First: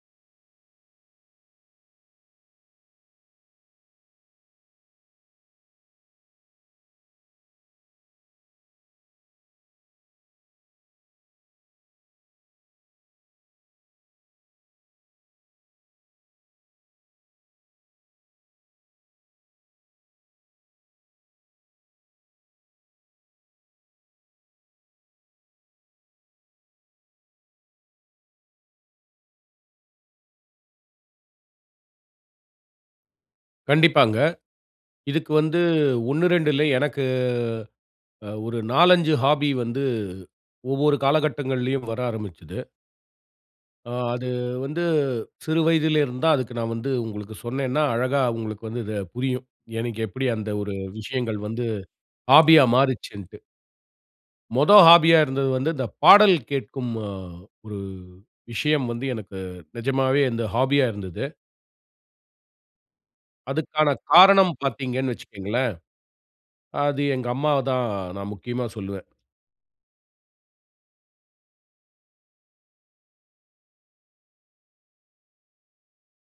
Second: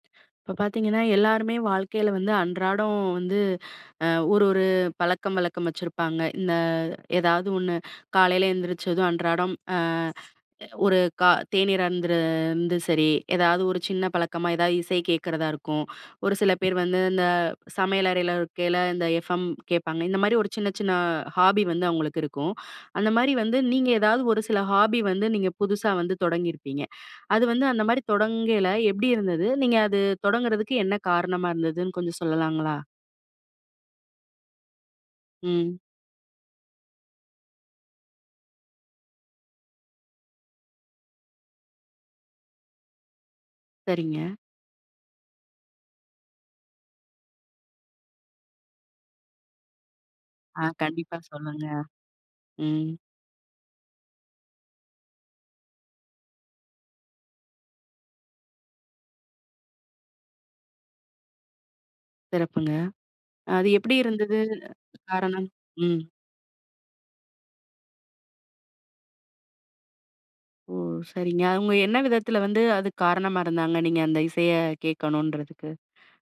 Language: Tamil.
இப்ப பார்த்தீங்கன்னா, எல்லாருமே வாழ்க்கைல வந்து அன்றாடம் வந்து, அ, ஒரு ஒரு பழக்கம் வழக்கம் வச்சிருப்பாங்க. இந்த ஏதாவது ஒண்ணு காலைல எழுந்திரிச்சதும் அன்றாடம், அ, ஒரு, க தேனீர் அருந்து இருந்து சரி, ஏதாவது ஒரு சின்ன பழக்கமா ஏதாவது இசை கேக்கிறதா இருக்கும். ஒரு சில பேரு வந்து இந்த சமையல் அறைல இருக்கைல இந்த FM கேட்பாங்க. இந்த மாரி ஒரு சின்ன சின்ன ஹாபி வந்து அவுங்களுக்கு இருக்கும். அந்த மாரி வந்து நீங்க ஏதாவது ஒரு சில ஹாபி வந்து நீங்க புதுசா வந்து தொடங்கியிருப்பீங்க. அது வந்து அந்த மாரி தொடங்கைல எப்படி இருந்தது? நீங்க அது தொடங்குறதுக்கு என்ன காரணமா இருந்ததுன்னு கொஞ்சம் சொல்லலாங்களா? கண்டிப்பாங்க. இதுக்கு வந்து ம். 1, 2 இல்ல. எனக்கு ஒரு 4, 5 ஹாபி வந்து ஒவ்வொரு காலகட்டங்களிலும் வர ஆரம்பிச்சது. ஆ. சரிங்க. அது வந்து சிறு வயதில் இருந்து தான் அதுக்கு நான் வந்து, உங்களுக்கு சொன்னேன்னா அழகா உங்களுக்கு வந்து இத புரியும். எனக்கு எப்டி அந்த ஆ. ஒரு கண்டிப்பா. விஷயங்கள் சொல்லுங்க. வந்து ஹாபியா ம். மாறுச்சின்ட்டு. மொத ஹாபியா இருந்தது வந்து இந்த பாடல் கேக்கும், அ, ஒரு விஷயம் வந்து எனக்கு நிஜமாவே இந்த ஹாபியா இருந்தது. சிறப்புங்க. அது அதுக்கான எப்படி இருந்தது? காரணம் பார்த்தீங்கன்னு காரணம். வச்சிக்கங்களேன், ம். அது எங்க அம்மாதான் நான் முக்கியமா சொல்லுவேன். ஓ! சரிங்க. அவுங்க என்ன விதத்தில வந்து அதுக்கு காரணமா இருந்தாங்க, நீங்க அந்த இசைய கேக்கணும்னுறதுக்கு.